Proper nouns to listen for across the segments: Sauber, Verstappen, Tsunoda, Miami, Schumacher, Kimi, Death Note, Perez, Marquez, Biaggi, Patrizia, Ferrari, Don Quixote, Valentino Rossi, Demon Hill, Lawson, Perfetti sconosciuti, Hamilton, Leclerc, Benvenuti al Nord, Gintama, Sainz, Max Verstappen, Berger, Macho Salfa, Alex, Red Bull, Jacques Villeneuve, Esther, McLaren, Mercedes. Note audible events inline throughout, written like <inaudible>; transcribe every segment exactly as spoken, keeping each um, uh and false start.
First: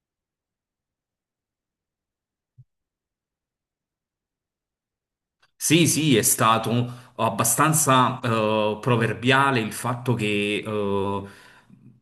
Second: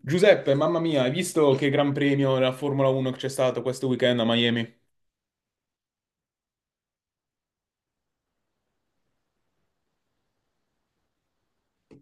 Giuseppe, mamma mia, hai visto che gran premio della Formula uno che c'è stato questo weekend a Miami? Sì, sì, è stato abbastanza eh, proverbiale il fatto che eh,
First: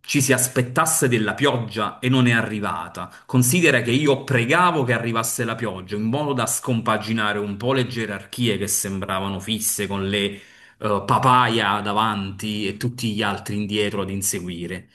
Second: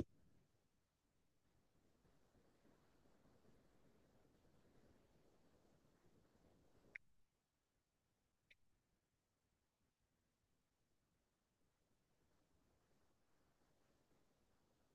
ci si aspettasse della pioggia e non è arrivata. Considera che io pregavo che arrivasse la pioggia in modo da scompaginare un po' le gerarchie che sembravano fisse con le eh, papaya davanti e tutti gli altri indietro ad inseguire.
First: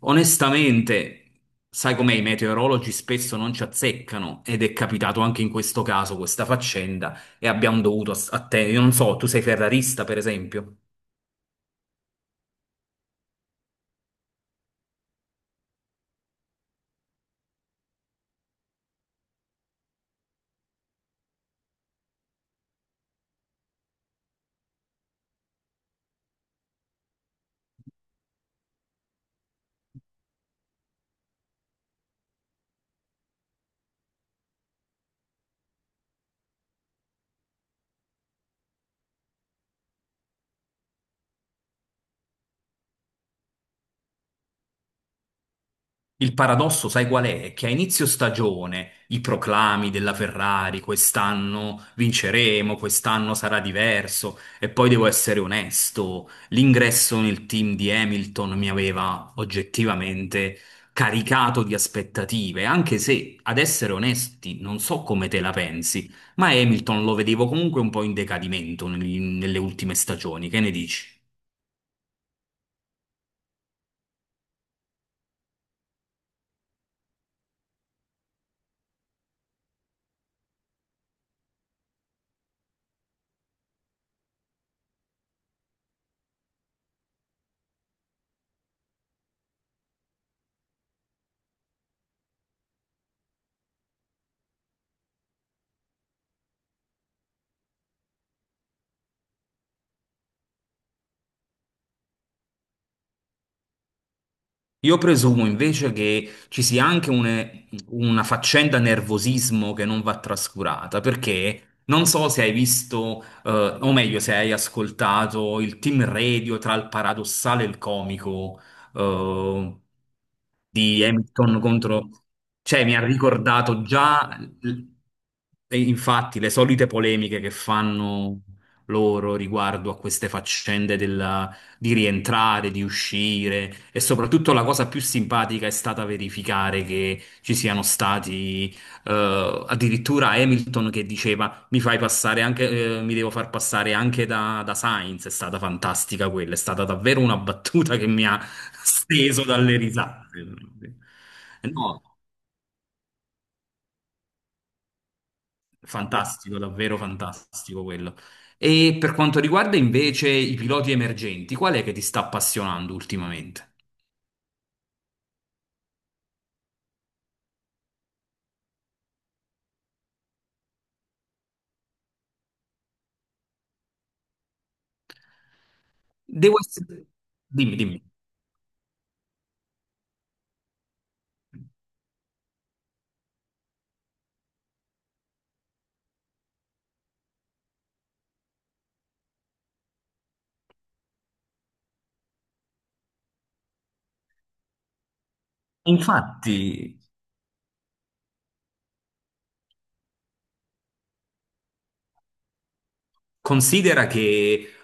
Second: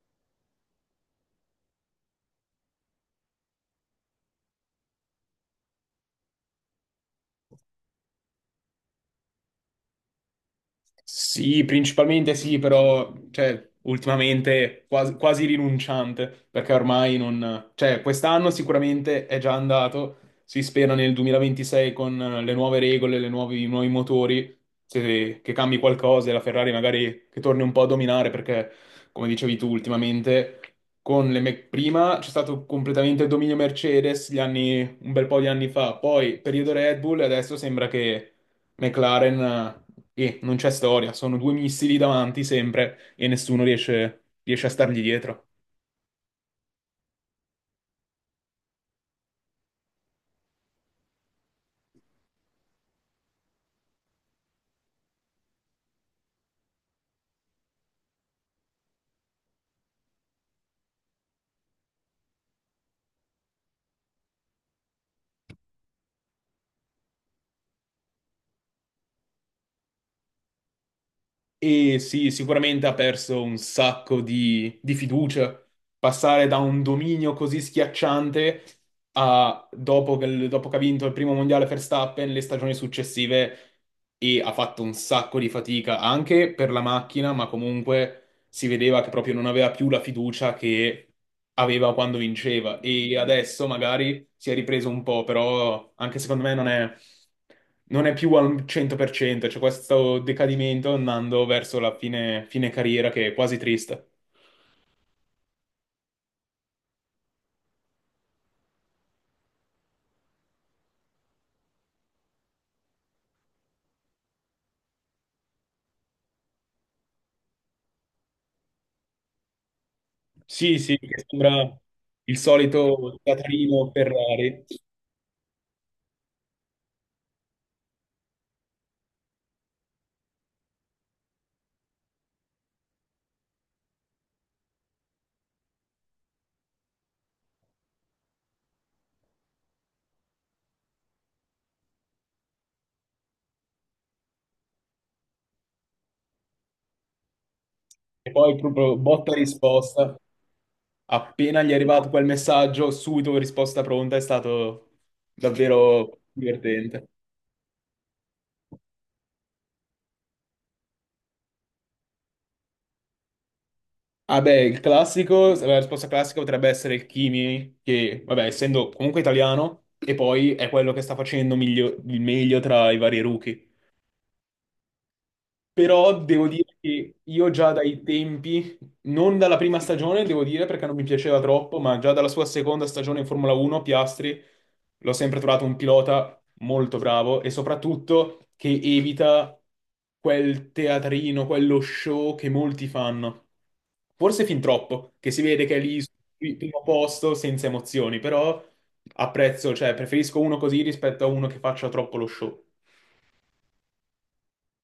Onestamente, sai com'è, i meteorologi spesso non ci azzeccano ed è capitato anche in questo caso questa faccenda e abbiamo dovuto ass- attendere. Io non so, tu sei ferrarista, per esempio. Sì, principalmente sì, però cioè, ultimamente quasi, quasi rinunciante, perché ormai non... Cioè, quest'anno sicuramente è già andato, si spera nel duemilaventisei con eh, le nuove regole, le nuovi, i nuovi motori, se- che cambi qualcosa e la Ferrari magari che torni un po' a dominare, perché come dicevi tu ultimamente, con le me- prima c'è stato completamente il dominio Mercedes gli anni- un bel po' di anni fa, poi periodo Red Bull e adesso sembra che... McLaren, e non c'è storia, sono due missili davanti sempre e nessuno riesce, riesce a stargli dietro. Il paradosso, sai qual è? Che a inizio stagione i proclami della Ferrari, quest'anno vinceremo, quest'anno sarà diverso, e poi devo essere onesto, l'ingresso nel team di Hamilton mi aveva oggettivamente caricato di aspettative, anche se, ad essere onesti, non so come te la pensi, ma Hamilton lo vedevo comunque un po' in decadimento nel- nelle ultime stagioni, che ne dici? E sì, sicuramente ha perso un sacco di, di fiducia. Passare da un dominio così schiacciante a, dopo che, dopo che ha vinto il primo mondiale Verstappen, le stagioni successive e ha fatto un sacco di fatica anche per la macchina, ma comunque si vedeva che proprio non aveva più la fiducia che aveva quando vinceva e adesso magari si è ripreso un po', però anche secondo me non è, non è più al cento per cento, c'è questo decadimento andando verso la fine, fine carriera che è quasi triste. Io presumo invece che ci sia anche une- una faccenda nervosismo che non va trascurata, perché non so se hai visto, eh, o meglio, se hai ascoltato il team radio tra il paradossale e il comico. eh, Sì, sì, di che Hamilton sembra contro... il Cioè, mi ha solito ricordato teatrino già, Ferrari, l- E infatti, le solite polemiche che fanno loro riguardo a queste faccende della- di rientrare, di uscire e soprattutto la cosa più simpatica è stata verificare che ci siano stati eh, addirittura Hamilton che diceva mi fai passare anche, eh, mi devo far passare anche da, da Sainz. È stata fantastica quella, è stata davvero una battuta che mi e ha poi proprio botta e steso dalle risposta. risate. Appena gli è No, arrivato quel messaggio, subito risposta pronta, è stato davvero fantastico, davvero divertente. fantastico quello. E per quanto riguarda invece i piloti emergenti, qual è che ti sta appassionando ultimamente? Ah beh, il classico, la risposta classica potrebbe essere il Kimi, che vabbè, essendo comunque italiano, e poi è quello che sta facendo miglio- il meglio tra i vari rookie. Però devo Devo dire essere... che io già Dimmi, dai dimmi. tempi, non dalla prima stagione, devo dire perché non mi piaceva troppo, ma già dalla sua seconda stagione in Formula uno, Piastri, l'ho sempre trovato un pilota molto bravo e soprattutto che evita quel teatrino, quello show che molti fanno. Forse fin troppo, che si vede che è lì sul primo Infatti. posto senza emozioni, però apprezzo, cioè preferisco uno così rispetto a uno che faccia troppo lo show. Considera che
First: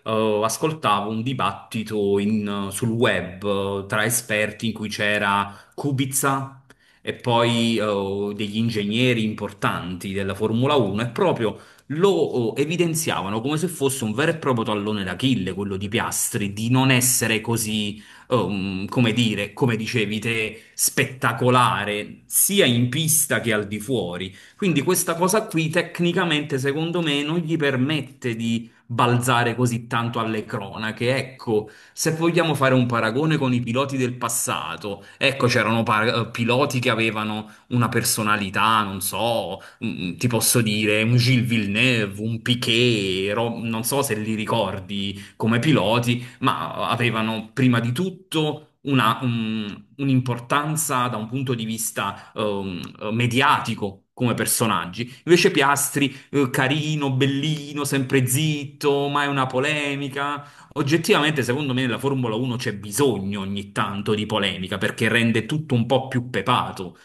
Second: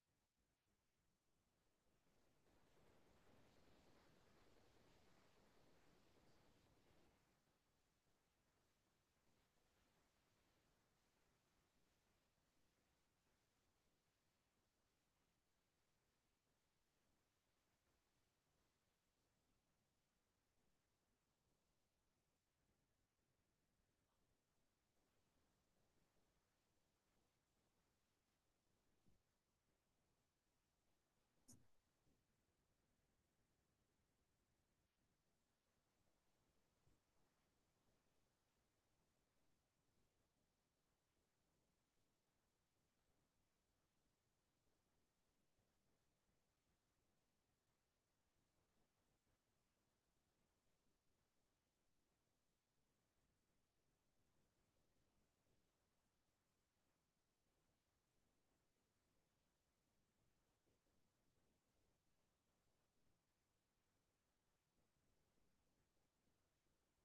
eh, ascoltavo un dibattito in- sul web, eh, tra esperti in cui c'era Kubica e poi eh, degli ingegneri importanti della Formula uno e proprio lo eh, evidenziavano come se fosse un vero e proprio tallone d'Achille, quello di Piastri, di non essere così, ehm, come dire, come dicevi te, spettacolare sia in pista che al di fuori. Quindi questa cosa qui tecnicamente secondo me non gli permette di balzare così tanto alle cronache. Ecco, se vogliamo fare un paragone con i piloti del passato, ecco c'erano par- eh, piloti che avevano una personalità, non so, mm, mm, ti posso dire un Gilles Villeneuve, un Piquet, ro- non so se li ricordi come piloti, ma avevano prima di tutto una- un- un'importanza da un punto di vista ehm, mediatico come personaggi. Invece Piastri, eh, carino, bellino, sempre zitto, mai una polemica. Oggettivamente, secondo me, nella Formula uno c'è bisogno ogni tanto di polemica perché rende tutto un po' più pepato.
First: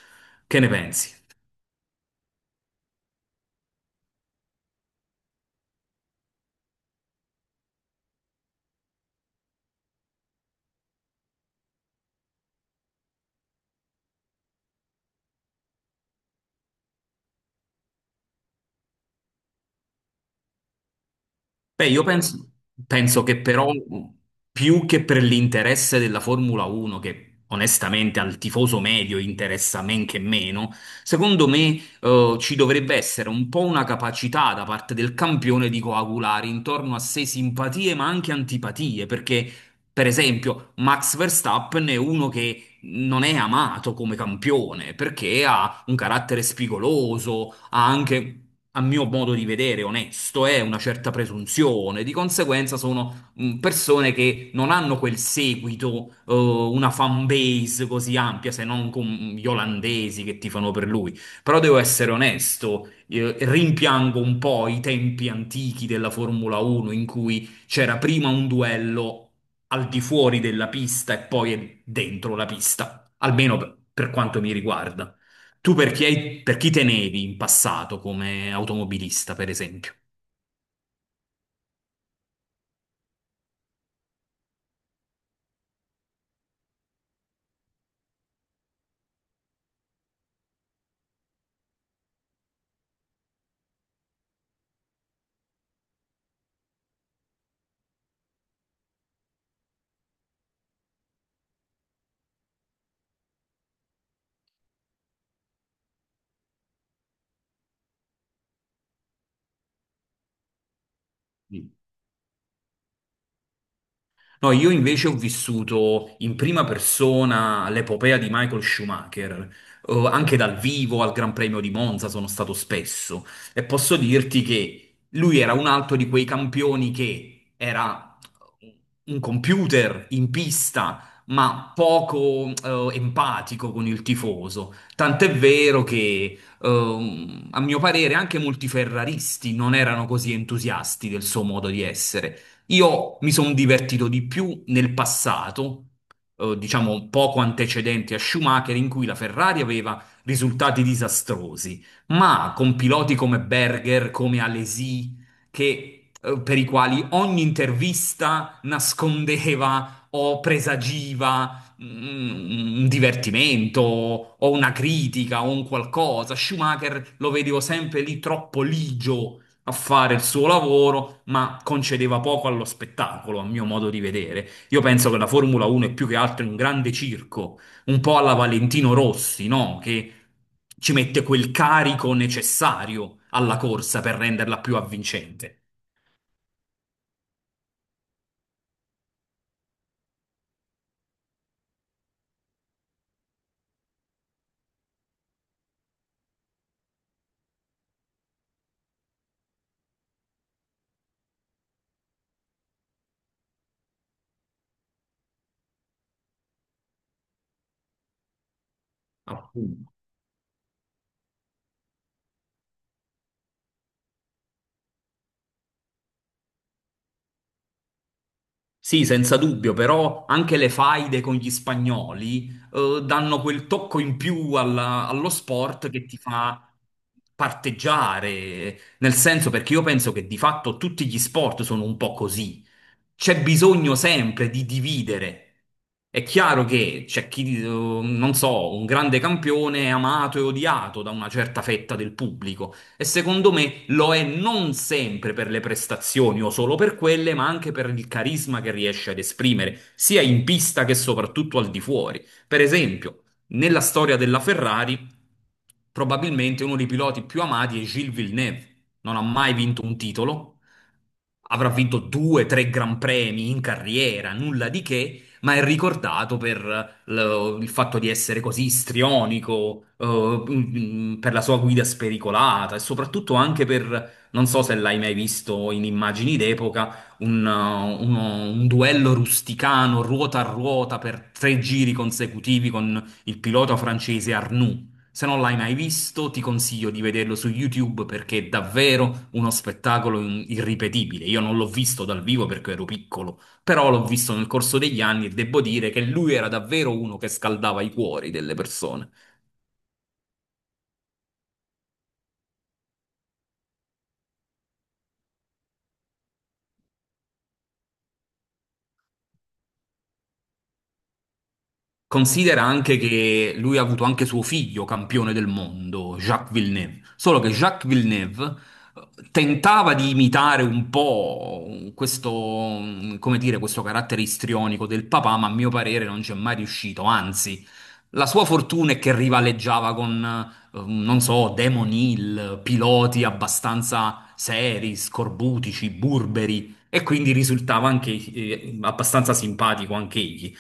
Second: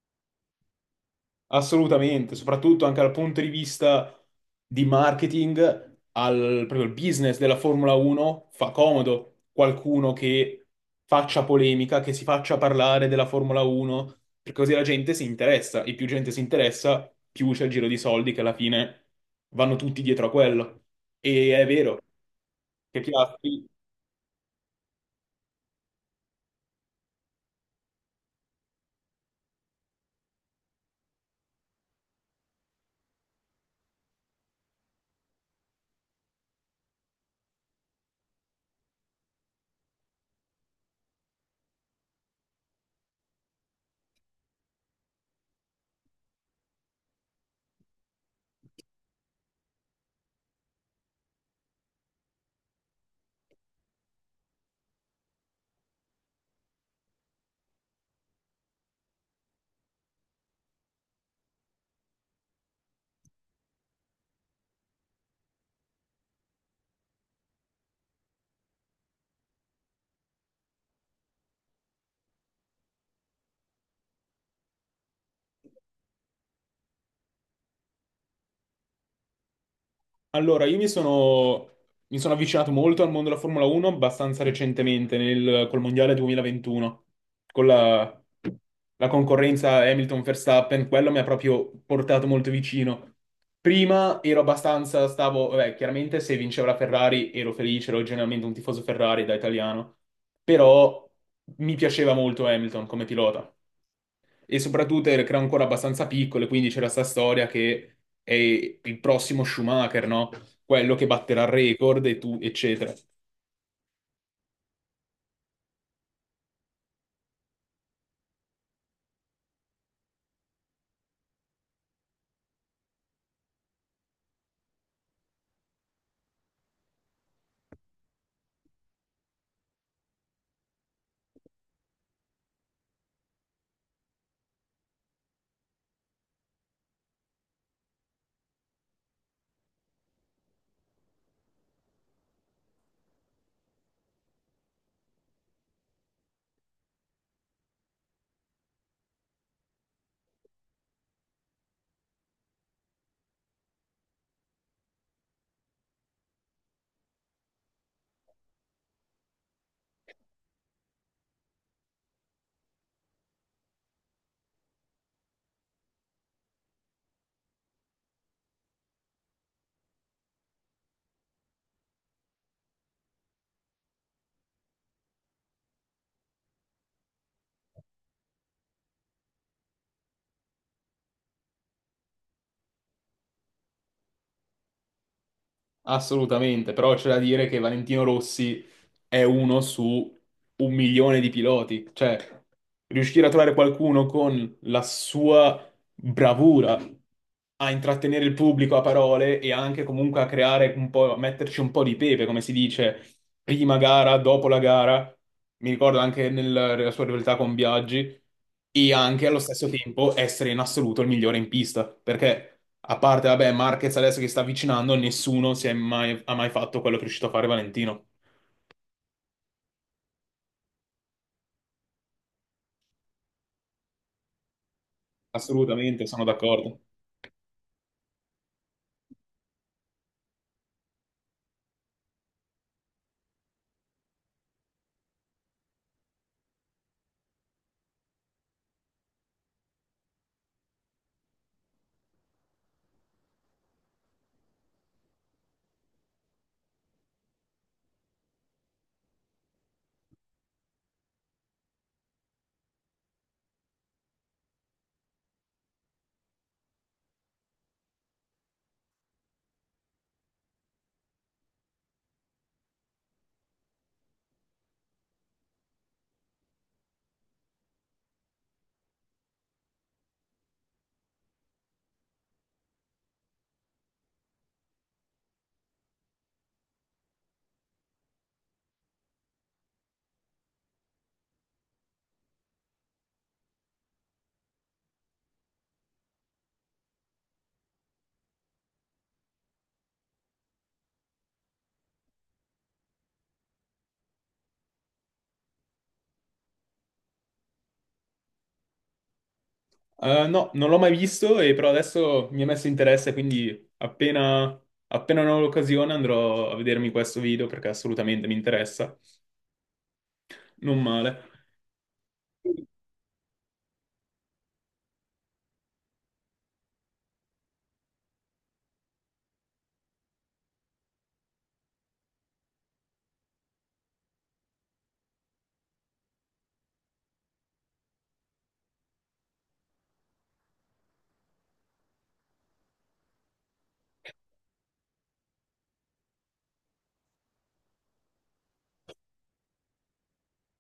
Che ne pensi? Assolutamente, soprattutto anche dal punto di vista di marketing, al proprio il business della Formula uno fa comodo qualcuno che faccia polemica, che si faccia parlare della Formula uno, perché così la gente si interessa e più gente si interessa, più c'è il giro di soldi che alla fine vanno tutti dietro a quello. E è Beh, vero io penso, che penso che Piastri. però mh, più che per l'interesse della Formula uno, che onestamente al tifoso medio interessa men che meno, secondo me eh, ci dovrebbe essere un po' una capacità da parte del campione di coagulare intorno a sé simpatie ma anche antipatie, perché per esempio Max Verstappen è uno che non è amato come campione perché ha un carattere spigoloso. Ha anche, a mio modo di vedere, onesto, eh, una certa presunzione. Di conseguenza sono mh, persone che non hanno quel seguito, eh, una fan base così ampia, se non con gli olandesi che tifano per lui. Però devo essere onesto, eh, rimpiango un po' i tempi antichi della Formula uno in cui c'era prima un duello al di fuori della pista e poi dentro la pista, almeno per per quanto mi riguarda. Tu per chi, hai- per chi tenevi in passato come automobilista, per esempio? Allora, io mi sono, mi sono avvicinato molto al mondo della Formula uno abbastanza recentemente, nel, col Mondiale duemilaventuno, con la, la concorrenza Hamilton-Verstappen, quello mi ha proprio portato molto vicino. Prima ero abbastanza, stavo, vabbè, chiaramente se vinceva la Ferrari ero felice, ero generalmente un tifoso Ferrari da italiano, però mi piaceva molto Hamilton come pilota. E soprattutto era era ancora abbastanza piccolo, e quindi c'era sta storia che è il prossimo Schumacher, no? Quello che batterà il record e tu, eccetera. No, io invece ho vissuto in prima persona l'epopea di Michael Schumacher, eh, anche dal vivo al Gran Premio di Monza sono stato spesso e posso dirti che lui era un altro di quei campioni che era un computer in pista, ma poco eh, empatico con il tifoso. Tant'è vero che, ehm, a mio parere, anche molti ferraristi non erano così entusiasti del suo modo di essere. Io mi sono divertito di più nel passato, eh, diciamo poco antecedenti a Schumacher, in cui la Ferrari aveva risultati disastrosi, ma con piloti come Berger, come Alesi, che, eh, per i quali ogni intervista nascondeva o presagiva mm, un divertimento o una critica o un qualcosa. Schumacher lo vedevo sempre lì troppo ligio a fare il suo lavoro, ma concedeva poco allo spettacolo, a mio modo di vedere. Io penso che la Formula uno è più che altro un grande circo, un po' alla Valentino Rossi, no? Che ci mette quel carico necessario alla corsa per renderla più avvincente. Assolutamente, però c'è da dire che Valentino Rossi è uno su un milione di piloti. Cioè, riuscire a trovare qualcuno con la sua bravura a intrattenere il pubblico a parole e anche comunque a creare un po', a metterci un po' di pepe, come si dice, prima gara, dopo la gara. Mi ricordo anche nel- nella sua rivalità con Biaggi e anche allo stesso Appunto. tempo essere in assoluto il migliore in pista, perché a parte, vabbè, Marquez adesso che sta avvicinando, nessuno si è mai, ha mai fatto quello che è riuscito a fare Valentino. Sì, senza dubbio, però anche le faide con gli spagnoli eh, danno quel tocco in più alla- allo sport Assolutamente, che ti sono fa d'accordo. parteggiare, nel senso perché io penso che di fatto tutti gli sport sono un po' così. C'è bisogno sempre di dividere. È chiaro che c'è chi, eh, non so, un grande campione è amato e odiato da una certa fetta del pubblico. E secondo me me lo è non sempre per le prestazioni o solo per quelle, ma anche per il carisma che riesce ad esprimere, sia in pista che soprattutto al di fuori. Per esempio, nella storia della Ferrari, probabilmente uno dei piloti più amati è Gilles Villeneuve. Non ha mai vinto un titolo, avrà vinto due, tre gran premi in carriera, nulla di che, ma è ricordato per l- il fatto di essere così istrionico, eh, mm, mm, per la sua guida spericolata e soprattutto anche per, non so se l'hai mai visto in immagini d'epoca, un, eh, uno- un duello rusticano ruota a ruota per tre giri consecutivi con il pilota francese Arnoux. Se non l'hai mai visto, ti consiglio di vederlo su YouTube perché è davvero uno spettacolo in- irripetibile. Io non l'ho visto dal vivo perché ero piccolo, però l'ho visto nel corso degli anni e devo dire che lui era davvero uno che scaldava i cuori delle persone. Eh, no, non l'ho mai visto, e però adesso mi è messo interesse, quindi appena, appena ne ho l'occasione andrò a vedermi questo video perché assolutamente mi interessa. Non male. Considera anche che lui ha avuto anche suo figlio campione del mondo, Jacques Villeneuve. Solo che Jacques Villeneuve eh, tentava di imitare un po' questo, mm, come dire, questo carattere istrionico del papà, ma a mio parere non ci è mai riuscito. Anzi, la sua fortuna è che rivaleggiava con, eh, non so, Demon Hill, piloti abbastanza seri, scorbutici, burberi, e quindi risultava anche eh, abbastanza simpatico anche egli.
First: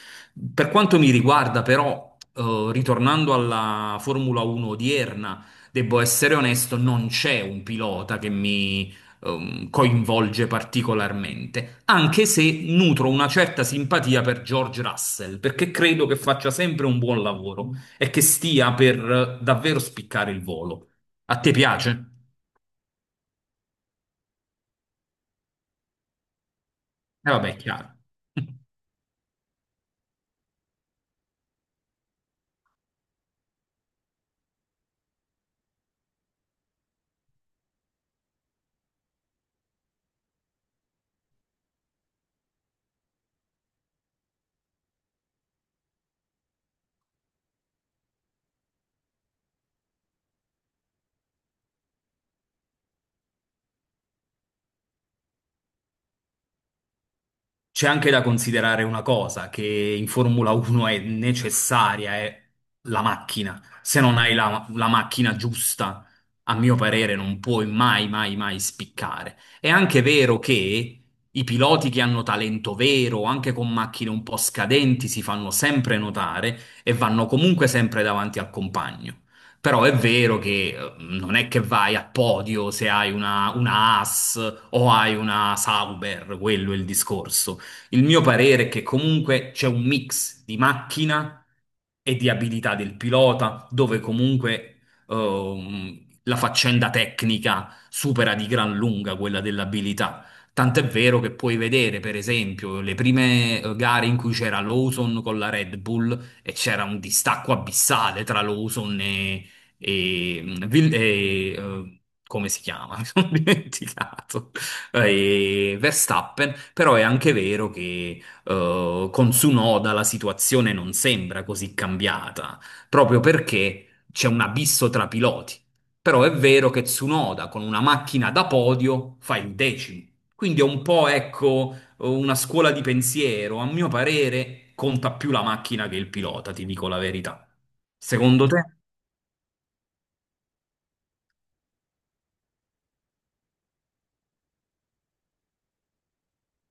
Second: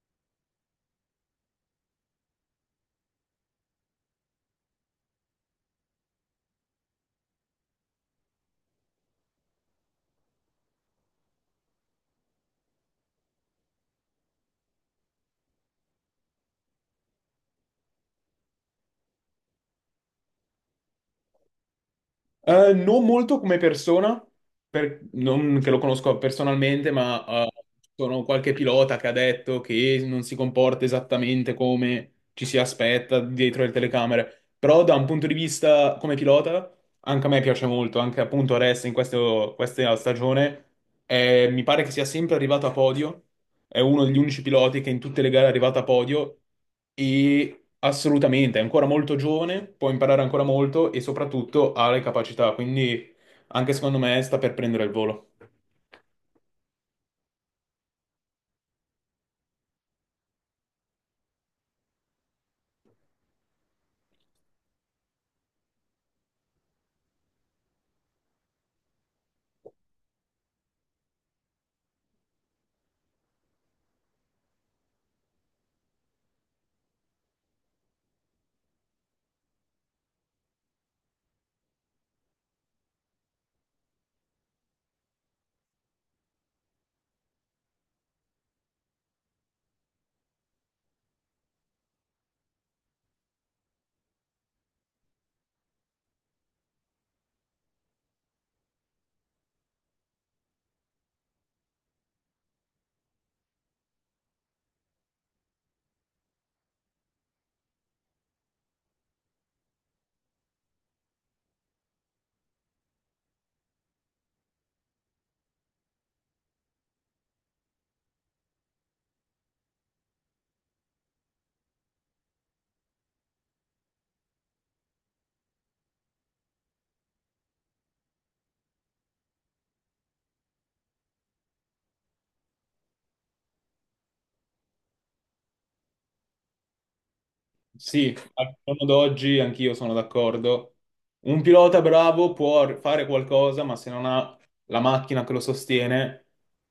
Per quanto mi riguarda, però, eh, ritornando alla Formula uno odierna, devo essere onesto, non c'è un pilota che mi ehm, coinvolge particolarmente, anche se nutro una certa simpatia per George Russell, perché credo che faccia sempre un buon lavoro e che stia per eh, davvero spiccare il volo. A te piace? Eh, non molto come persona, per- non che lo conosco personalmente, ma E eh, vabbè, è chiaro. sono qualche <laughs> pilota che ha detto che non si comporta esattamente come ci si aspetta dietro le telecamere. Però da un punto di vista come pilota, anche a me piace molto, anche appunto adesso in questo- questa stagione, eh, mi pare che sia sempre arrivato a podio, è uno degli unici piloti che in tutte le gare è arrivato a podio. E assolutamente, è ancora molto giovane, può imparare ancora molto e soprattutto ha le capacità, quindi anche secondo me sta per prendere il volo. C'è anche da considerare una cosa, che in Formula uno è necessaria, è la macchina. Se non hai la, la macchina giusta, a mio parere, non puoi mai, mai, mai spiccare. È anche vero che i piloti che hanno talento vero, anche con macchine un po' scadenti, si fanno sempre notare e vanno comunque sempre davanti al compagno. Però è vero che eh, non è che vai a podio se hai una, una Haas o hai una Sauber, quello è il discorso. Il mio parere è che comunque c'è un mix di macchina e di abilità del pilota, dove comunque ehm, la faccenda tecnica supera di gran lunga quella dell'abilità. Tant'è vero che puoi vedere, per esempio, le prime eh, gare in cui c'era Lawson con la Red Bull e c'era un distacco abissale tra Lawson e, e, e, eh, come si chiama? <laughs> Mi sono dimenticato eh, e Verstappen, però è anche vero che eh, con Tsunoda la situazione non sembra così cambiata, proprio perché c'è un abisso tra piloti. Però è vero che Tsunoda con una macchina da podio fa il decimo. Quindi è un po', ecco, una scuola di pensiero. A mio parere conta più la macchina che il pilota, ti dico la verità. Sì, Secondo al te? giorno d'oggi anch'io sono d'accordo. Un pilota bravo può fare qualcosa, ma se non ha la macchina che lo sostiene,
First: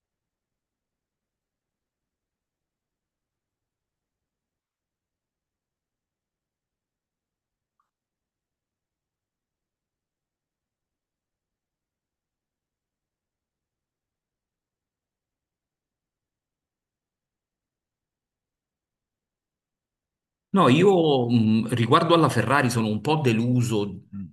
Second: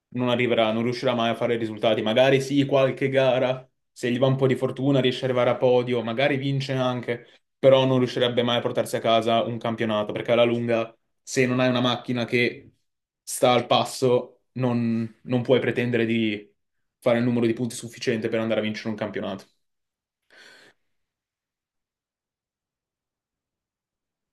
non arriverà, non riuscirà mai a fare risultati. Magari sì, qualche gara, se gli va un po' di fortuna, riesce ad arrivare a podio, magari vince anche, però non riuscirebbe mai a portarsi a casa un campionato, perché alla lunga, se non hai una macchina che sta al passo, non non puoi pretendere di fare il numero di punti sufficiente per andare a vincere un campionato. No, io mh, riguardo alla Ferrari sono un po' deluso. Mm.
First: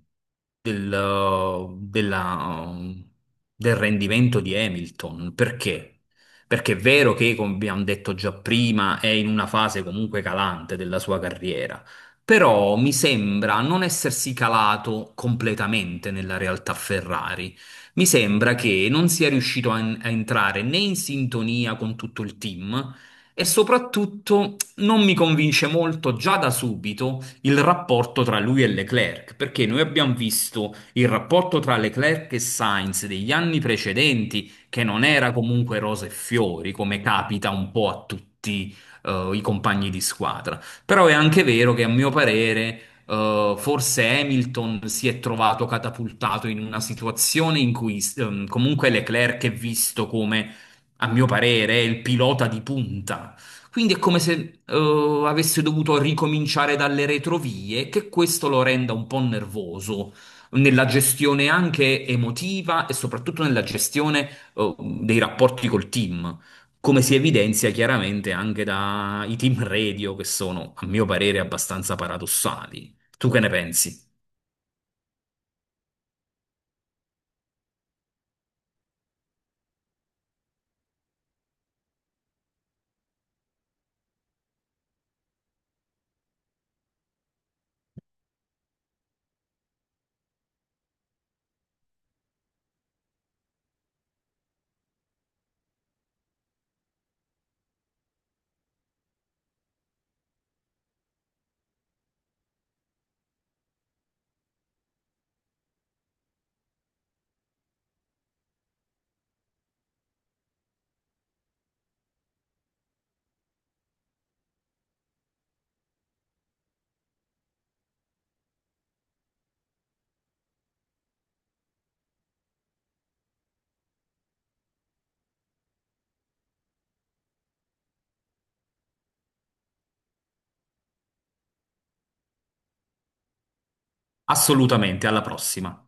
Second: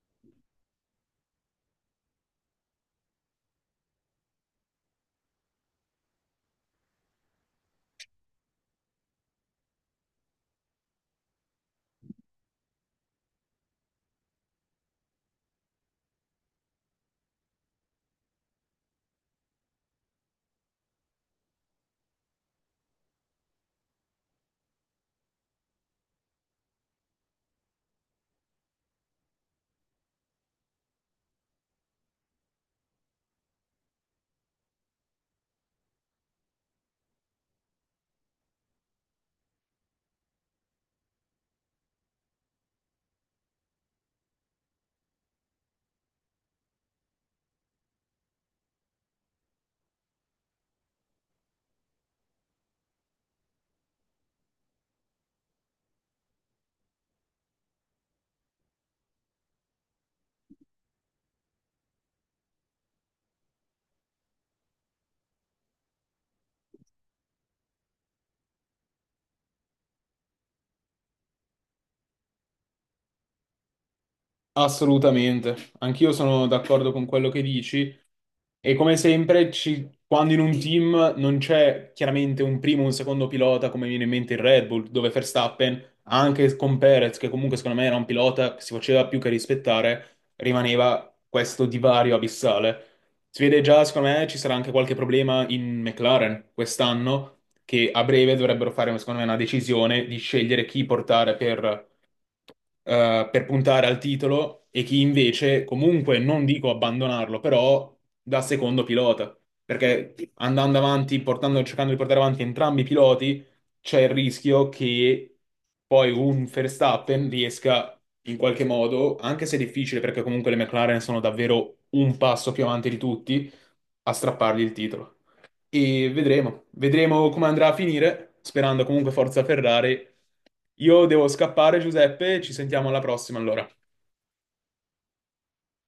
Del, eh, della, eh, del rendimento di Hamilton. Perché? Perché è vero che, come abbiamo detto già prima, è in una fase comunque calante della sua carriera, però mi sembra non essersi calato completamente nella realtà Ferrari. Mi sembra che non sia riuscito a a entrare né in sintonia con tutto il team e soprattutto non mi convince molto già da subito il rapporto tra lui e Leclerc, perché noi abbiamo visto il rapporto tra Leclerc e Sainz degli anni precedenti, che non era comunque rose e fiori, come capita un po' a tutti, eh, i compagni di squadra. Però è anche vero che a mio parere, eh, forse Hamilton si è trovato catapultato in una situazione in cui, ehm, comunque Leclerc è visto come a mio parere, è il pilota di punta, quindi è come se eh, avesse dovuto ricominciare dalle retrovie, che questo lo renda un po' nervoso nella gestione anche emotiva e soprattutto nella gestione eh, dei rapporti col team, come si evidenzia chiaramente anche dai team radio, che sono, a mio parere, abbastanza paradossali. Tu che ne pensi? Assolutamente, anch'io sono d'accordo con quello che dici, e come sempre ci- quando in un team non c'è chiaramente un primo o un secondo pilota, come viene in mente il Red Bull dove Verstappen anche con Perez, che comunque secondo me era un pilota che si faceva più che rispettare, rimaneva questo divario abissale. Si vede già secondo me ci sarà anche qualche problema in McLaren quest'anno, che a breve dovrebbero fare secondo me una decisione di scegliere chi portare per eh, per puntare al titolo e chi invece comunque non dico abbandonarlo, però da secondo pilota, perché andando avanti, portando, cercando di portare avanti entrambi i piloti, c'è il rischio che poi un Verstappen riesca in qualche modo, anche se è difficile perché comunque le McLaren sono davvero un passo più avanti di tutti, a strappargli il titolo. E vedremo, vedremo come andrà a finire, sperando comunque Forza Ferrari. Io devo scappare, Giuseppe, ci sentiamo alla prossima allora. Assolutamente, alla prossima.